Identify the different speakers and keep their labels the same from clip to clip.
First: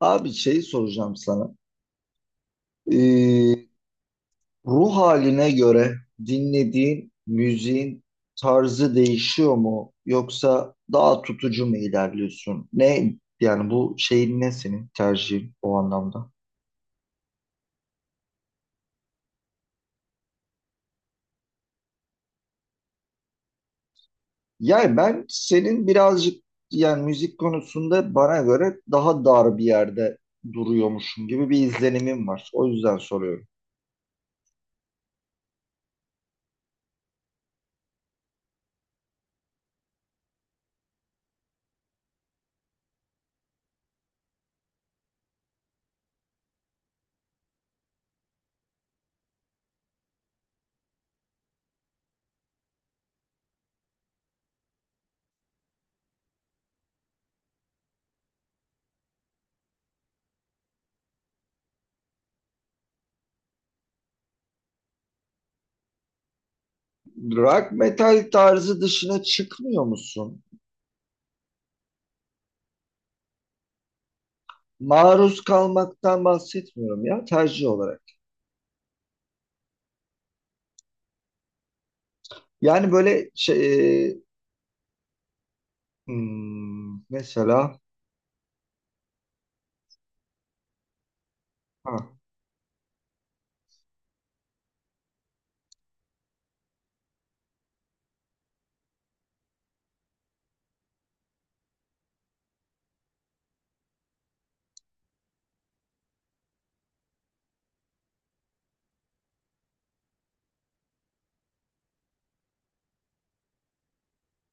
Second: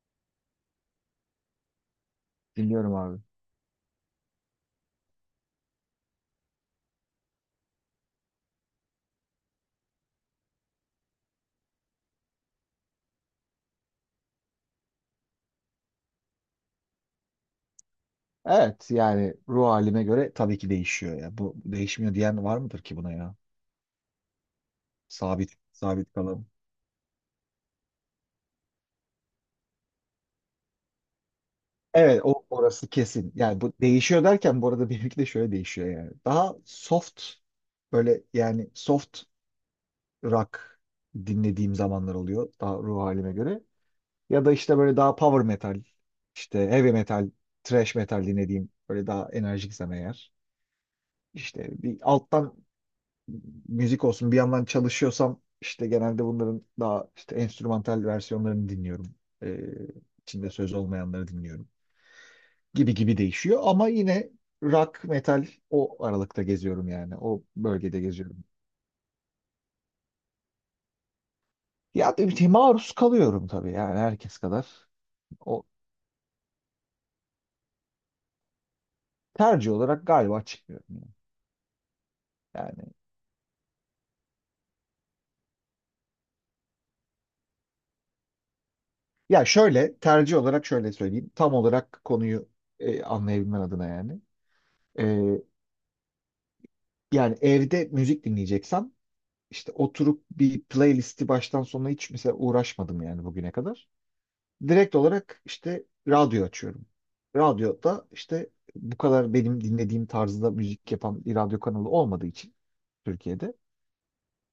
Speaker 1: Abi şeyi soracağım sana.
Speaker 2: Dinliyorum abi.
Speaker 1: Ee, Ruh haline göre dinlediğin müziğin tarzı değişiyor mu? Yoksa daha tutucu mu ilerliyorsun? Yani bu şeyin ne senin tercihin o anlamda?
Speaker 2: Evet yani ruh halime göre tabii ki değişiyor ya. Bu değişmiyor diyen var mıdır ki buna ya?
Speaker 1: Yani ben
Speaker 2: Sabit,
Speaker 1: senin
Speaker 2: sabit
Speaker 1: birazcık
Speaker 2: kalalım.
Speaker 1: yani müzik konusunda bana göre daha dar bir yerde duruyormuşum gibi bir
Speaker 2: Evet,
Speaker 1: izlenimim
Speaker 2: o
Speaker 1: var. O
Speaker 2: orası
Speaker 1: yüzden
Speaker 2: kesin.
Speaker 1: soruyorum.
Speaker 2: Yani bu değişiyor derken bu arada benimki de şöyle değişiyor yani. Daha soft böyle yani soft rock dinlediğim zamanlar oluyor daha ruh halime göre. Ya da işte böyle daha power metal, işte heavy metal, thrash metal dinlediğim böyle daha enerjiksem eğer. İşte bir alttan müzik olsun bir yandan çalışıyorsam işte genelde bunların daha işte enstrümantal versiyonlarını dinliyorum. Ee, içinde söz olmayanları dinliyorum. Gibi gibi değişiyor ama yine rock, metal o aralıkta geziyorum yani. O
Speaker 1: Rock
Speaker 2: bölgede
Speaker 1: metal
Speaker 2: geziyorum.
Speaker 1: tarzı dışına çıkmıyor musun?
Speaker 2: Ya tabii ki maruz kalıyorum tabii yani herkes kadar.
Speaker 1: Maruz
Speaker 2: O
Speaker 1: kalmaktan bahsetmiyorum ya, tercih olarak.
Speaker 2: tercih olarak galiba çıkmıyorum yani.
Speaker 1: Yani
Speaker 2: Yani
Speaker 1: böyle şey mesela.
Speaker 2: ya şöyle tercih olarak şöyle söyleyeyim. Tam olarak
Speaker 1: Ha,
Speaker 2: konuyu anlayabilmen adına yani. Ee, yani evde müzik dinleyeceksem İşte oturup bir playlisti baştan sona hiç mesela uğraşmadım yani bugüne kadar. Direkt olarak işte radyo açıyorum. Radyoda işte bu kadar benim dinlediğim tarzda müzik yapan bir radyo kanalı olmadığı için Türkiye'de.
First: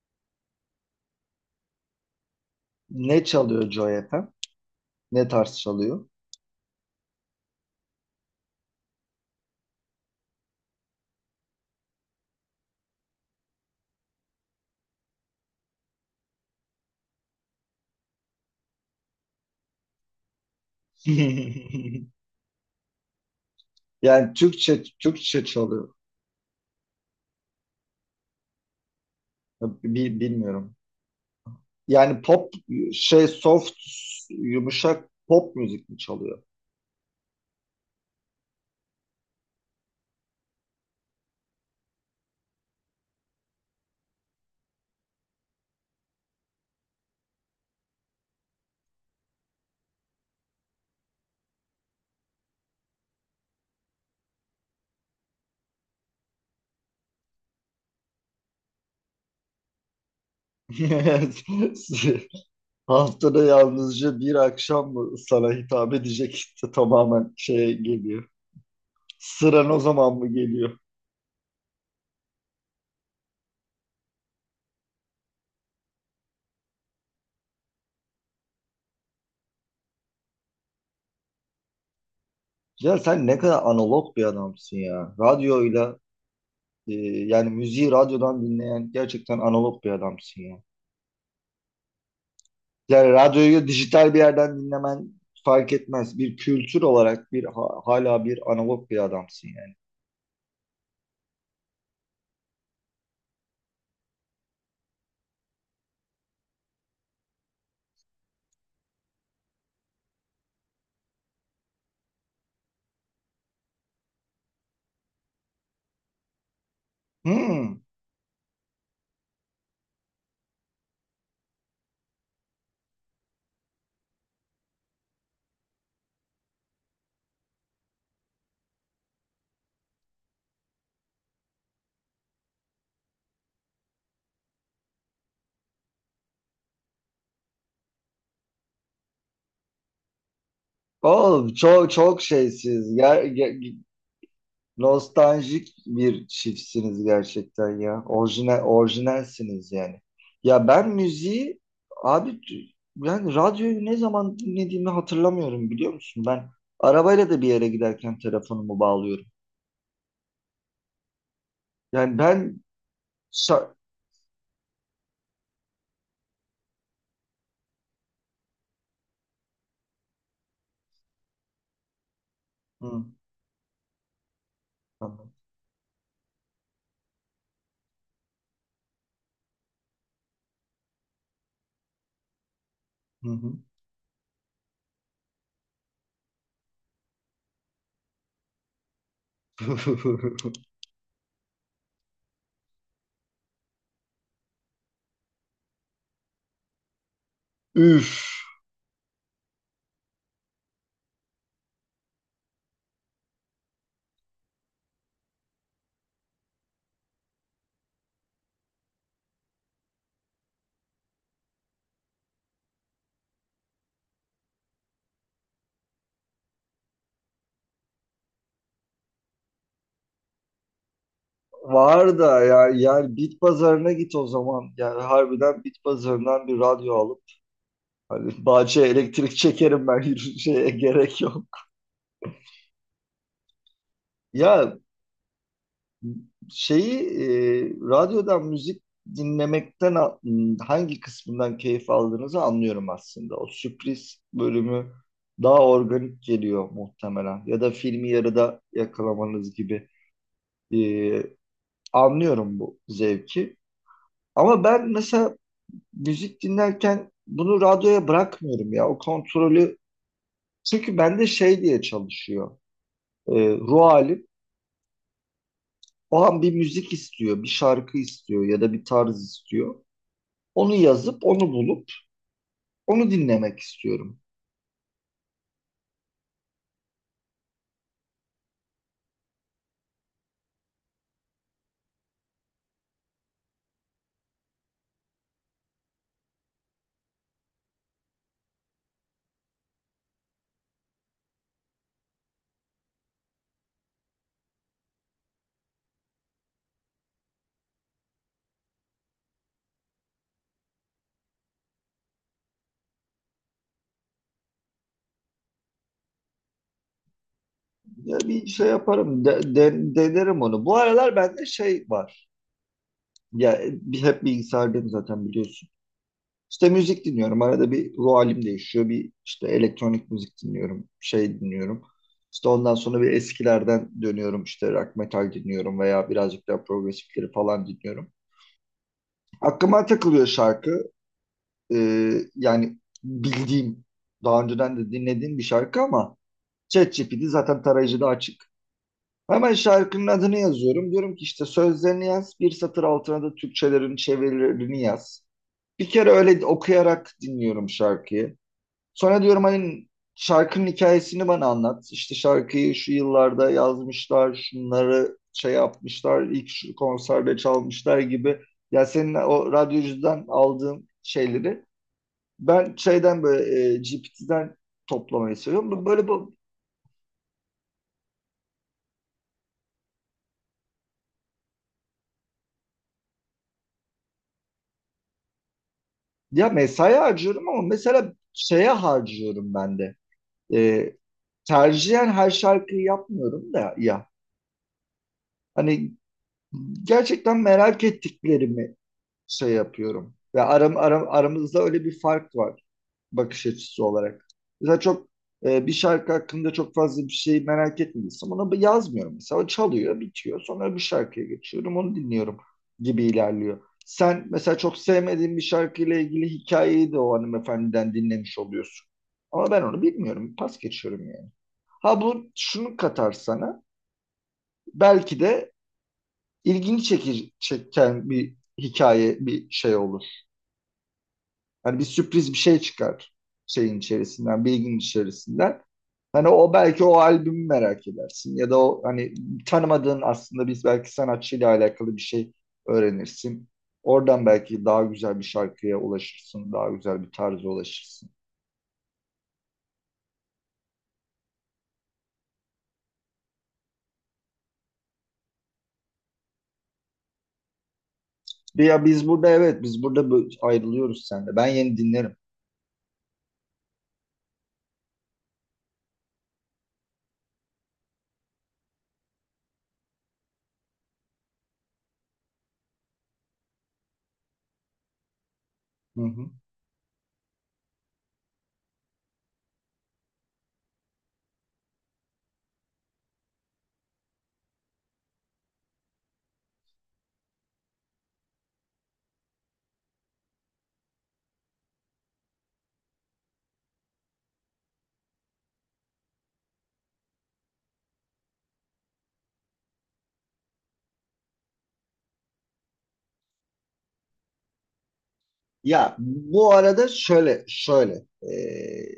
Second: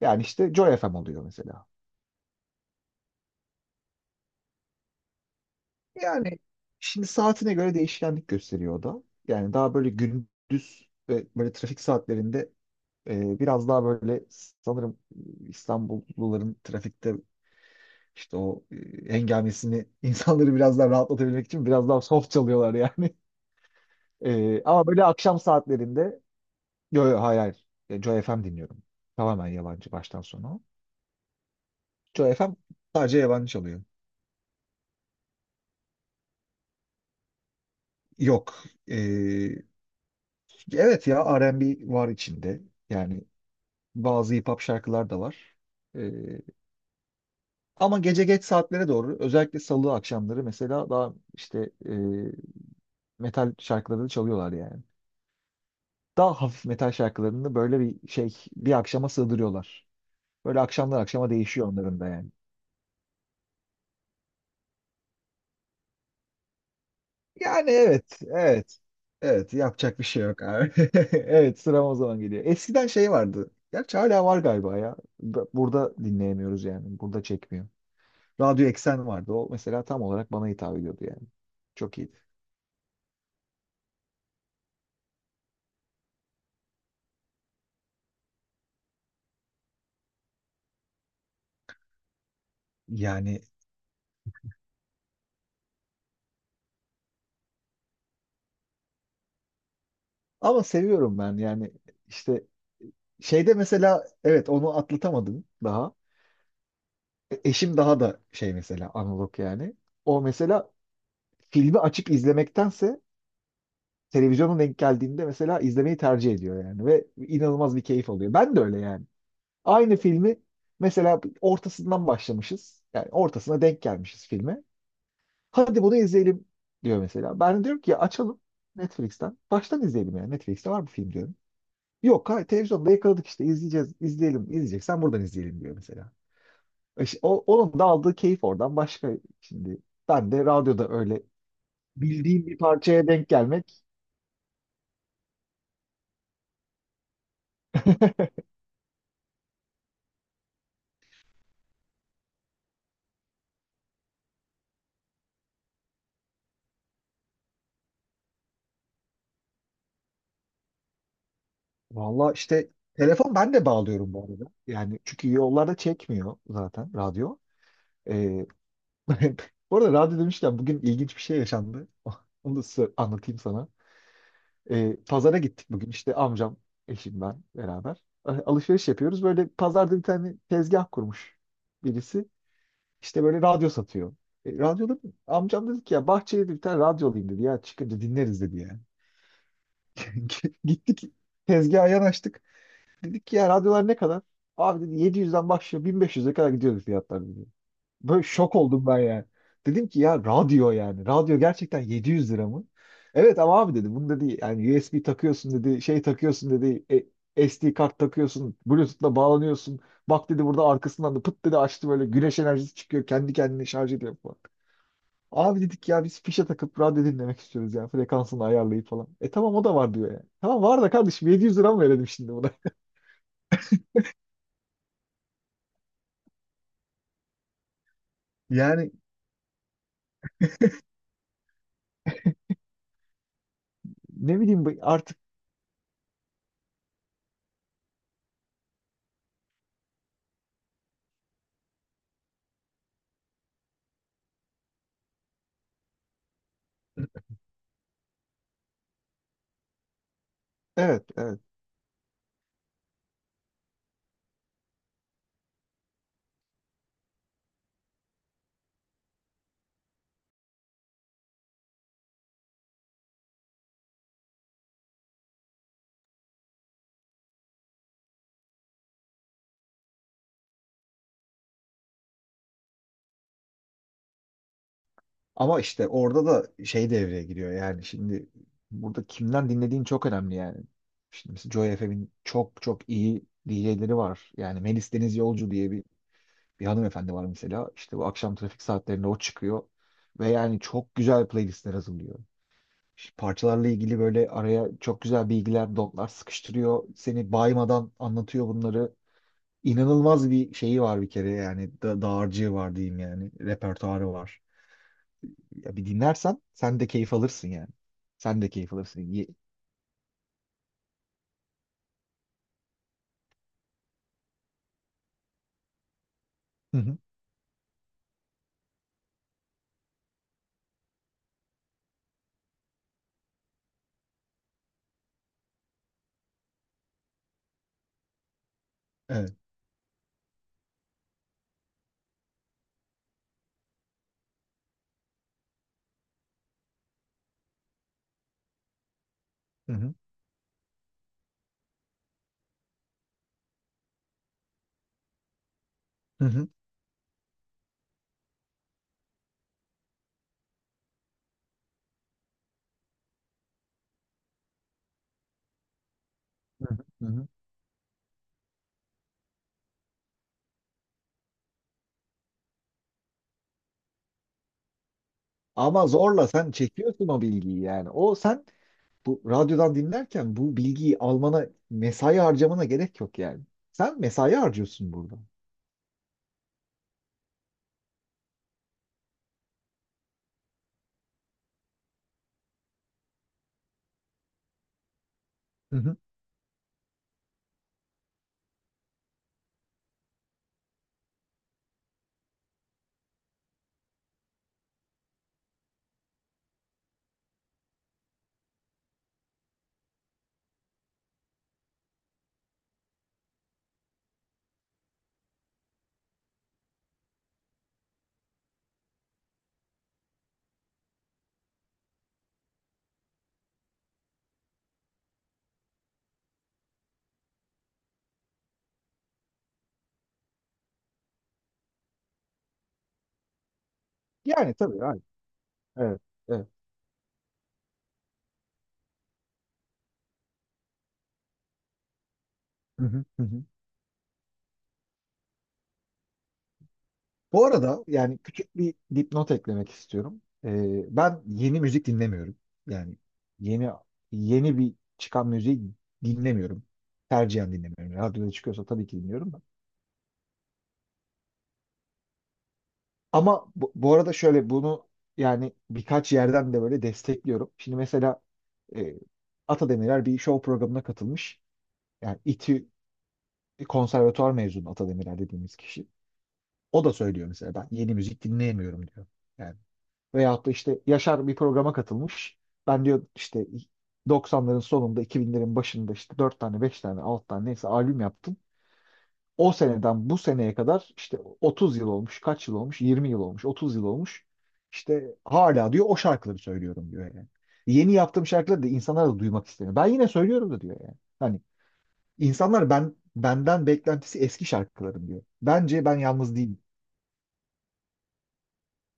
Speaker 2: Yani işte Joy FM oluyor mesela.
Speaker 1: ne çalıyor Joy FM? Ne tarz çalıyor?
Speaker 2: Yani şimdi saatine göre değişkenlik gösteriyor o da. Yani daha böyle gündüz ve böyle trafik saatlerinde biraz daha böyle sanırım İstanbulluların trafikte İşte o hengamesini insanları biraz daha rahatlatabilmek için biraz daha soft çalıyorlar yani.
Speaker 1: Yani
Speaker 2: E,
Speaker 1: Türkçe
Speaker 2: ama böyle akşam
Speaker 1: Türkçe çalıyor.
Speaker 2: saatlerinde yo yo, hayır hayır. Joy FM dinliyorum. Tamamen yabancı baştan sona.
Speaker 1: Bilmiyorum. Yani
Speaker 2: Joy
Speaker 1: pop,
Speaker 2: FM sadece
Speaker 1: şey,
Speaker 2: yabancı
Speaker 1: soft,
Speaker 2: çalıyor.
Speaker 1: yumuşak pop müzik mi çalıyor?
Speaker 2: Yok. E, evet ya, R&B var içinde. Yani bazı hip hop şarkılar da var. E, ama gece geç saatlere doğru özellikle salı akşamları mesela daha işte metal şarkıları da çalıyorlar yani. Daha hafif metal şarkılarını böyle bir şey bir akşama sığdırıyorlar. Böyle akşamdan akşama değişiyor onların da yani.
Speaker 1: Haftada yalnızca bir akşam mı sana hitap edecek işte tamamen
Speaker 2: Yani
Speaker 1: şeye
Speaker 2: evet,
Speaker 1: geliyor.
Speaker 2: evet. Evet,
Speaker 1: Sıran o
Speaker 2: yapacak bir
Speaker 1: zaman
Speaker 2: şey
Speaker 1: mı
Speaker 2: yok abi.
Speaker 1: geliyor?
Speaker 2: Evet, sıram o zaman geliyor. Eskiden şey vardı. Gerçi hala var galiba ya. Burada dinleyemiyoruz yani. Burada çekmiyor. Radyo Eksen vardı. O mesela tam olarak bana hitap ediyordu yani. Çok iyiydi.
Speaker 1: Ya sen ne kadar analog bir adamsın ya. Radyoyla e, yani müziği radyodan dinleyen gerçekten analog bir adamsın ya. Yani
Speaker 2: Yani
Speaker 1: radyoyu dijital bir yerden dinlemen fark etmez. Bir kültür olarak hala bir analog bir adamsın yani.
Speaker 2: ama seviyorum ben yani işte şeyde mesela evet onu atlatamadım daha. Eşim daha da şey mesela analog yani. O mesela filmi açıp izlemektense televizyonun denk geldiğinde mesela izlemeyi tercih ediyor yani ve inanılmaz
Speaker 1: Hmm.
Speaker 2: bir keyif alıyor. Ben de öyle yani. Aynı filmi mesela ortasından başlamışız. Yani ortasına denk gelmişiz filme. Hadi bunu izleyelim diyor mesela. Ben diyorum ki açalım Netflix'ten. Baştan izleyelim yani. Netflix'te var bu film diyorum. Yok hayır, televizyonda yakaladık işte izleyeceğiz, izleyelim, izleyeceksen buradan izleyelim diyor mesela. İşte onun da aldığı keyif oradan başka şimdi. Ben de radyoda öyle
Speaker 1: Oğlum çok
Speaker 2: bildiğim bir
Speaker 1: şeysiz.
Speaker 2: parçaya
Speaker 1: Ya,
Speaker 2: denk gelmek.
Speaker 1: nostaljik bir çiftsiniz gerçekten ya. Orijinal, orijinalsiniz yani. Ya ben müziği abi, ben radyoyu ne zaman dinlediğimi hatırlamıyorum biliyor musun? Ben arabayla da bir yere giderken telefonumu bağlıyorum. Yani
Speaker 2: Valla
Speaker 1: ben
Speaker 2: işte telefon ben de
Speaker 1: şa-
Speaker 2: bağlıyorum bu arada. Yani çünkü yollarda çekmiyor zaten radyo. Ee, Bu arada radyo demişken bugün ilginç bir şey yaşandı. Onu da size
Speaker 1: hı,
Speaker 2: anlatayım sana. Ee,
Speaker 1: tamam.
Speaker 2: pazara gittik bugün işte amcam, eşim ben beraber. Alışveriş yapıyoruz. Böyle pazarda bir tane tezgah kurmuş birisi. İşte
Speaker 1: Hı
Speaker 2: böyle
Speaker 1: hı.
Speaker 2: radyo satıyor. Radyoda amcam dedi ki ya bahçeye dedi bir tane radyo alayım dedi ya çıkınca dinleriz dedi yani. Gittik tezgaha yanaştık. Dedik ki ya radyolar ne kadar? Abi dedi 700'den başlıyor 1500'e kadar gidiyordu fiyatlar dedi. Böyle
Speaker 1: Üf,
Speaker 2: şok oldum ben yani. Dedim ki ya radyo yani. Radyo gerçekten 700 lira mı? Evet ama abi dedi bunu dedi yani USB takıyorsun dedi şey takıyorsun dedi SD kart takıyorsun, Bluetooth'la bağlanıyorsun. Bak dedi burada arkasından da pıt dedi açtı böyle güneş enerjisi çıkıyor kendi kendine şarj ediyor falan. Abi dedik ya biz fişe takıp radyo dinlemek istiyoruz yani frekansını ayarlayıp falan. E tamam o da var diyor yani. Tamam var da kardeşim, 700 lira mı verelim
Speaker 1: var
Speaker 2: şimdi
Speaker 1: da
Speaker 2: buna?
Speaker 1: ya, yani bit pazarına git o zaman. Yani harbiden bit pazarından bir radyo alıp hani bahçeye
Speaker 2: Yani
Speaker 1: elektrik çekerim ben, yürüyüşe gerek yok.
Speaker 2: ne bileyim
Speaker 1: Ya
Speaker 2: artık
Speaker 1: şeyi, radyodan müzik dinlemekten a- hangi kısmından keyif aldığınızı anlıyorum aslında. O sürpriz bölümü daha organik geliyor muhtemelen. Ya da filmi yarıda yakalamanız gibi. E,
Speaker 2: evet, evet.
Speaker 1: Anlıyorum bu zevki. Ama ben mesela müzik dinlerken bunu radyoya bırakmıyorum ya. O kontrolü, çünkü bende şey diye çalışıyor. E, Ruh halim. O an bir müzik istiyor, bir şarkı istiyor ya da bir tarz istiyor. Onu yazıp onu bulup onu dinlemek istiyorum.
Speaker 2: Ama işte orada da şey devreye giriyor yani şimdi burada kimden dinlediğin çok önemli yani. Şimdi mesela Joy FM'in çok çok iyi DJ'leri var. Yani Melis Deniz Yolcu diye bir hanımefendi var mesela. İşte bu akşam trafik saatlerinde o çıkıyor. Ve yani çok güzel playlistler hazırlıyor. Şu parçalarla ilgili böyle araya çok güzel bilgiler, dotlar sıkıştırıyor. Seni baymadan anlatıyor bunları. İnanılmaz bir şeyi var bir kere yani da dağarcığı var diyeyim yani. Repertuarı var. Ya bir dinlersen sen de keyif alırsın yani.
Speaker 1: Ya
Speaker 2: Sen
Speaker 1: bir
Speaker 2: de
Speaker 1: şey
Speaker 2: keyif alırsın.
Speaker 1: yaparım, denerim onu. Bu aralar bende şey var. Ya bir, hep bilgisayardayım zaten biliyorsun. İşte
Speaker 2: Hı hı.
Speaker 1: müzik dinliyorum. Arada bir ruh halim değişiyor. Bir işte elektronik müzik dinliyorum. Şey dinliyorum. İşte ondan sonra bir eskilerden dönüyorum. İşte rock metal dinliyorum veya birazcık daha progresifleri falan dinliyorum.
Speaker 2: Evet.
Speaker 1: Aklıma takılıyor şarkı. Yani bildiğim, daha önceden de dinlediğim bir şarkı ama ChatGPT zaten tarayıcıda açık. Hemen
Speaker 2: Hı hı.
Speaker 1: şarkının adını yazıyorum. Diyorum ki işte sözlerini yaz. Bir satır altına da Türkçelerin çevirilerini yaz. Bir kere
Speaker 2: Hı
Speaker 1: öyle
Speaker 2: hı.
Speaker 1: okuyarak dinliyorum şarkıyı. Sonra diyorum hani şarkının hikayesini bana anlat. İşte şarkıyı şu yıllarda yazmışlar, şunları şey yapmışlar, ilk şu
Speaker 2: Hı hı. Hı hı.
Speaker 1: konserde çalmışlar gibi. Ya senin o radyocudan aldığın şeyleri ben şeyden böyle GPT'den toplamayı seviyorum.
Speaker 2: Ama
Speaker 1: Böyle
Speaker 2: zorla
Speaker 1: bu,
Speaker 2: sen çekiyorsun o bilgiyi yani. O sen bu radyodan dinlerken bu bilgiyi almana, mesai harcamana gerek yok yani. Sen mesai harcıyorsun burada.
Speaker 1: ya mesai harcıyorum ama mesela şeye harcıyorum ben de. Ee, Tercihen her şarkıyı yapmıyorum da ya.
Speaker 2: Hı
Speaker 1: Hani
Speaker 2: hı.
Speaker 1: gerçekten merak ettiklerimi şey yapıyorum. Ve aram, aram, aramızda öyle bir fark var bakış açısı olarak. Mesela çok bir şarkı hakkında çok fazla bir şey merak etmiyorsam ona yazmıyorum mesela. O çalıyor, bitiyor. Sonra bu şarkıya geçiyorum, onu dinliyorum gibi ilerliyor. Sen mesela çok sevmediğin bir şarkıyla ilgili hikayeyi de o hanımefendiden dinlemiş oluyorsun. Ama ben onu bilmiyorum. Pas geçiyorum yani. Ha, bu şunu katar sana. Belki de ilgini çeken bir hikaye, bir şey olur. Hani bir sürpriz bir şey çıkar şeyin içerisinden,
Speaker 2: Yani
Speaker 1: bilginin
Speaker 2: tabii. Hayır.
Speaker 1: içerisinden.
Speaker 2: Evet.
Speaker 1: Hani
Speaker 2: Evet.
Speaker 1: o belki o albümü merak edersin ya da o hani tanımadığın aslında biz belki sanatçıyla alakalı bir şey
Speaker 2: Hı hı, hı hı.
Speaker 1: öğrenirsin. Oradan belki daha güzel bir şarkıya ulaşırsın, daha güzel bir
Speaker 2: Bu
Speaker 1: tarza
Speaker 2: arada
Speaker 1: ulaşırsın.
Speaker 2: yani küçük bir dipnot eklemek istiyorum. Ben yeni müzik dinlemiyorum. Yani yeni yeni bir çıkan müziği dinlemiyorum. Tercihen dinlemiyorum. Radyoda çıkıyorsa
Speaker 1: Ya
Speaker 2: tabii ki
Speaker 1: biz burada
Speaker 2: dinliyorum da.
Speaker 1: evet, biz burada ayrılıyoruz seninle. Ben yeni dinlerim.
Speaker 2: Ama bu arada şöyle bunu yani birkaç yerden de böyle destekliyorum. Şimdi mesela e, Atademirer bir show programına katılmış. Yani İTÜ konservatuvar mezunu Atademirer dediğimiz kişi.
Speaker 1: Hı hı.
Speaker 2: O da söylüyor mesela ben yeni müzik dinleyemiyorum diyor. Yani, veyahut da işte Yaşar bir programa katılmış. Ben diyor işte 90'ların sonunda 2000'lerin başında işte 4 tane 5 tane 6 tane neyse albüm yaptım. O seneden bu seneye kadar işte 30 yıl olmuş, kaç yıl olmuş, 20 yıl olmuş, 30 yıl olmuş. İşte hala diyor o şarkıları söylüyorum diyor yani. Yeni yaptığım şarkıları da insanlar da duymak istemiyor. Ben yine söylüyorum da diyor yani. Hani insanlar ben benden beklentisi eski şarkılarım diyor. Bence ben
Speaker 1: Ya
Speaker 2: yalnız
Speaker 1: bu
Speaker 2: değilim.
Speaker 1: arada şöyle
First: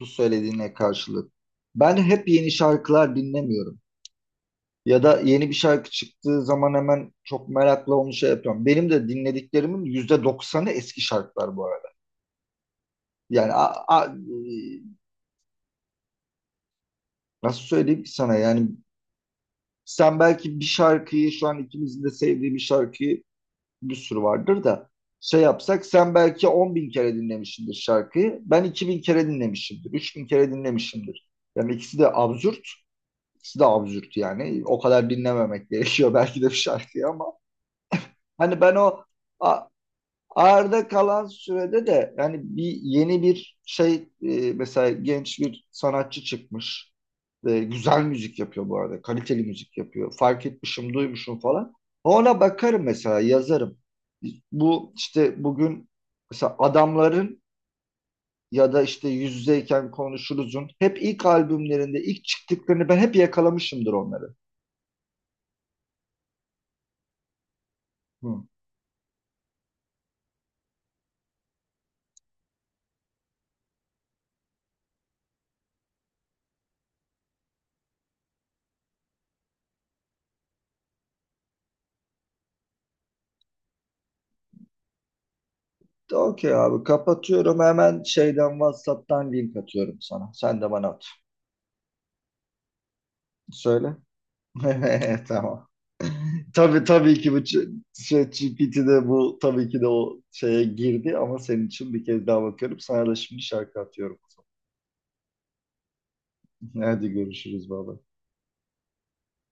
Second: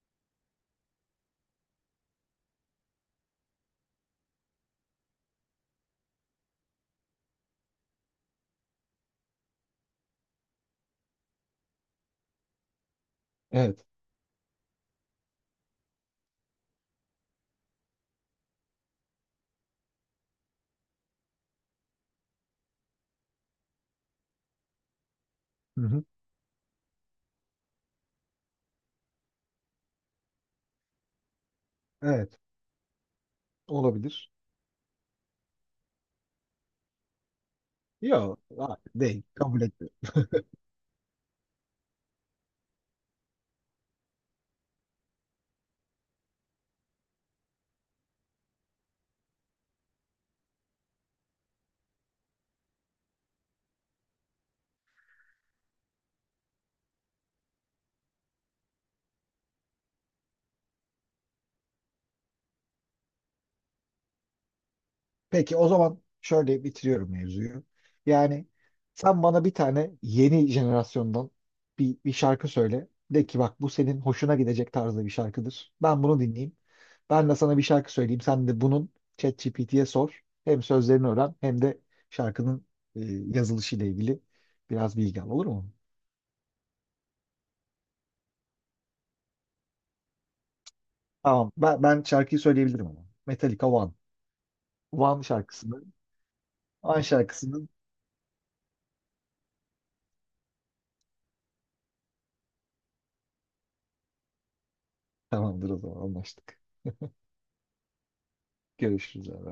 Speaker 1: bu söylediğine karşılık ben hep yeni şarkılar dinlemiyorum. Ya da yeni bir şarkı çıktığı zaman hemen çok merakla onu şey yapıyorum. Benim de dinlediklerimin %90'ı eski şarkılar bu arada. Yani
Speaker 2: Evet.
Speaker 1: nasıl söyleyeyim ki sana, yani sen belki bir şarkıyı, şu an ikimizin de sevdiği bir şarkıyı, bir sürü vardır da şey
Speaker 2: Hı
Speaker 1: yapsak,
Speaker 2: hı.
Speaker 1: sen belki 10 bin kere dinlemişsindir şarkıyı. Ben 2000 kere dinlemişimdir. 3000 kere dinlemişimdir. Yani ikisi de
Speaker 2: Evet.
Speaker 1: absürt. İkisi de absürt
Speaker 2: Olabilir.
Speaker 1: yani. O kadar dinlememek gerekiyor belki de bir şarkıyı ama
Speaker 2: Yok,
Speaker 1: hani ben
Speaker 2: hayır,
Speaker 1: o
Speaker 2: değil. Kabul et.
Speaker 1: arda kalan sürede de yani bir yeni bir şey, mesela genç bir sanatçı çıkmış. E, güzel müzik yapıyor bu arada. Kaliteli müzik yapıyor. Fark etmişim, duymuşum falan. Ona bakarım mesela, yazarım. Bu işte bugün mesela adamların ya da işte yüz yüzeyken konuşuruzun hep ilk albümlerinde ilk çıktıklarını ben hep yakalamışımdır onları.
Speaker 2: Peki o zaman şöyle bitiriyorum mevzuyu.
Speaker 1: Hı.
Speaker 2: Yani sen bana bir tane yeni jenerasyondan bir şarkı söyle. De ki bak, bu senin hoşuna gidecek tarzda bir şarkıdır. Ben bunu dinleyeyim. Ben de sana bir şarkı söyleyeyim. Sen de bunun ChatGPT'ye sor. Hem sözlerini öğren hem de şarkının e, yazılışıyla ilgili biraz bilgi al. Olur mu?
Speaker 1: De okey abi, kapatıyorum, hemen şeyden WhatsApp'tan link atıyorum sana. Sen de bana at.
Speaker 2: Tamam. Ben şarkıyı söyleyebilirim ama. Metallica One.
Speaker 1: Söyle.
Speaker 2: One
Speaker 1: Evet, tamam.
Speaker 2: şarkısını.
Speaker 1: Tabii
Speaker 2: One
Speaker 1: tabii ki bu
Speaker 2: şarkısının
Speaker 1: şey GPT'de bu tabii ki de o şeye girdi ama senin için bir kez daha bakıyorum. Sana da şimdi şarkı atıyorum.
Speaker 2: tamamdır o zaman anlaştık.
Speaker 1: Hadi görüşürüz baba.
Speaker 2: Görüşürüz abi.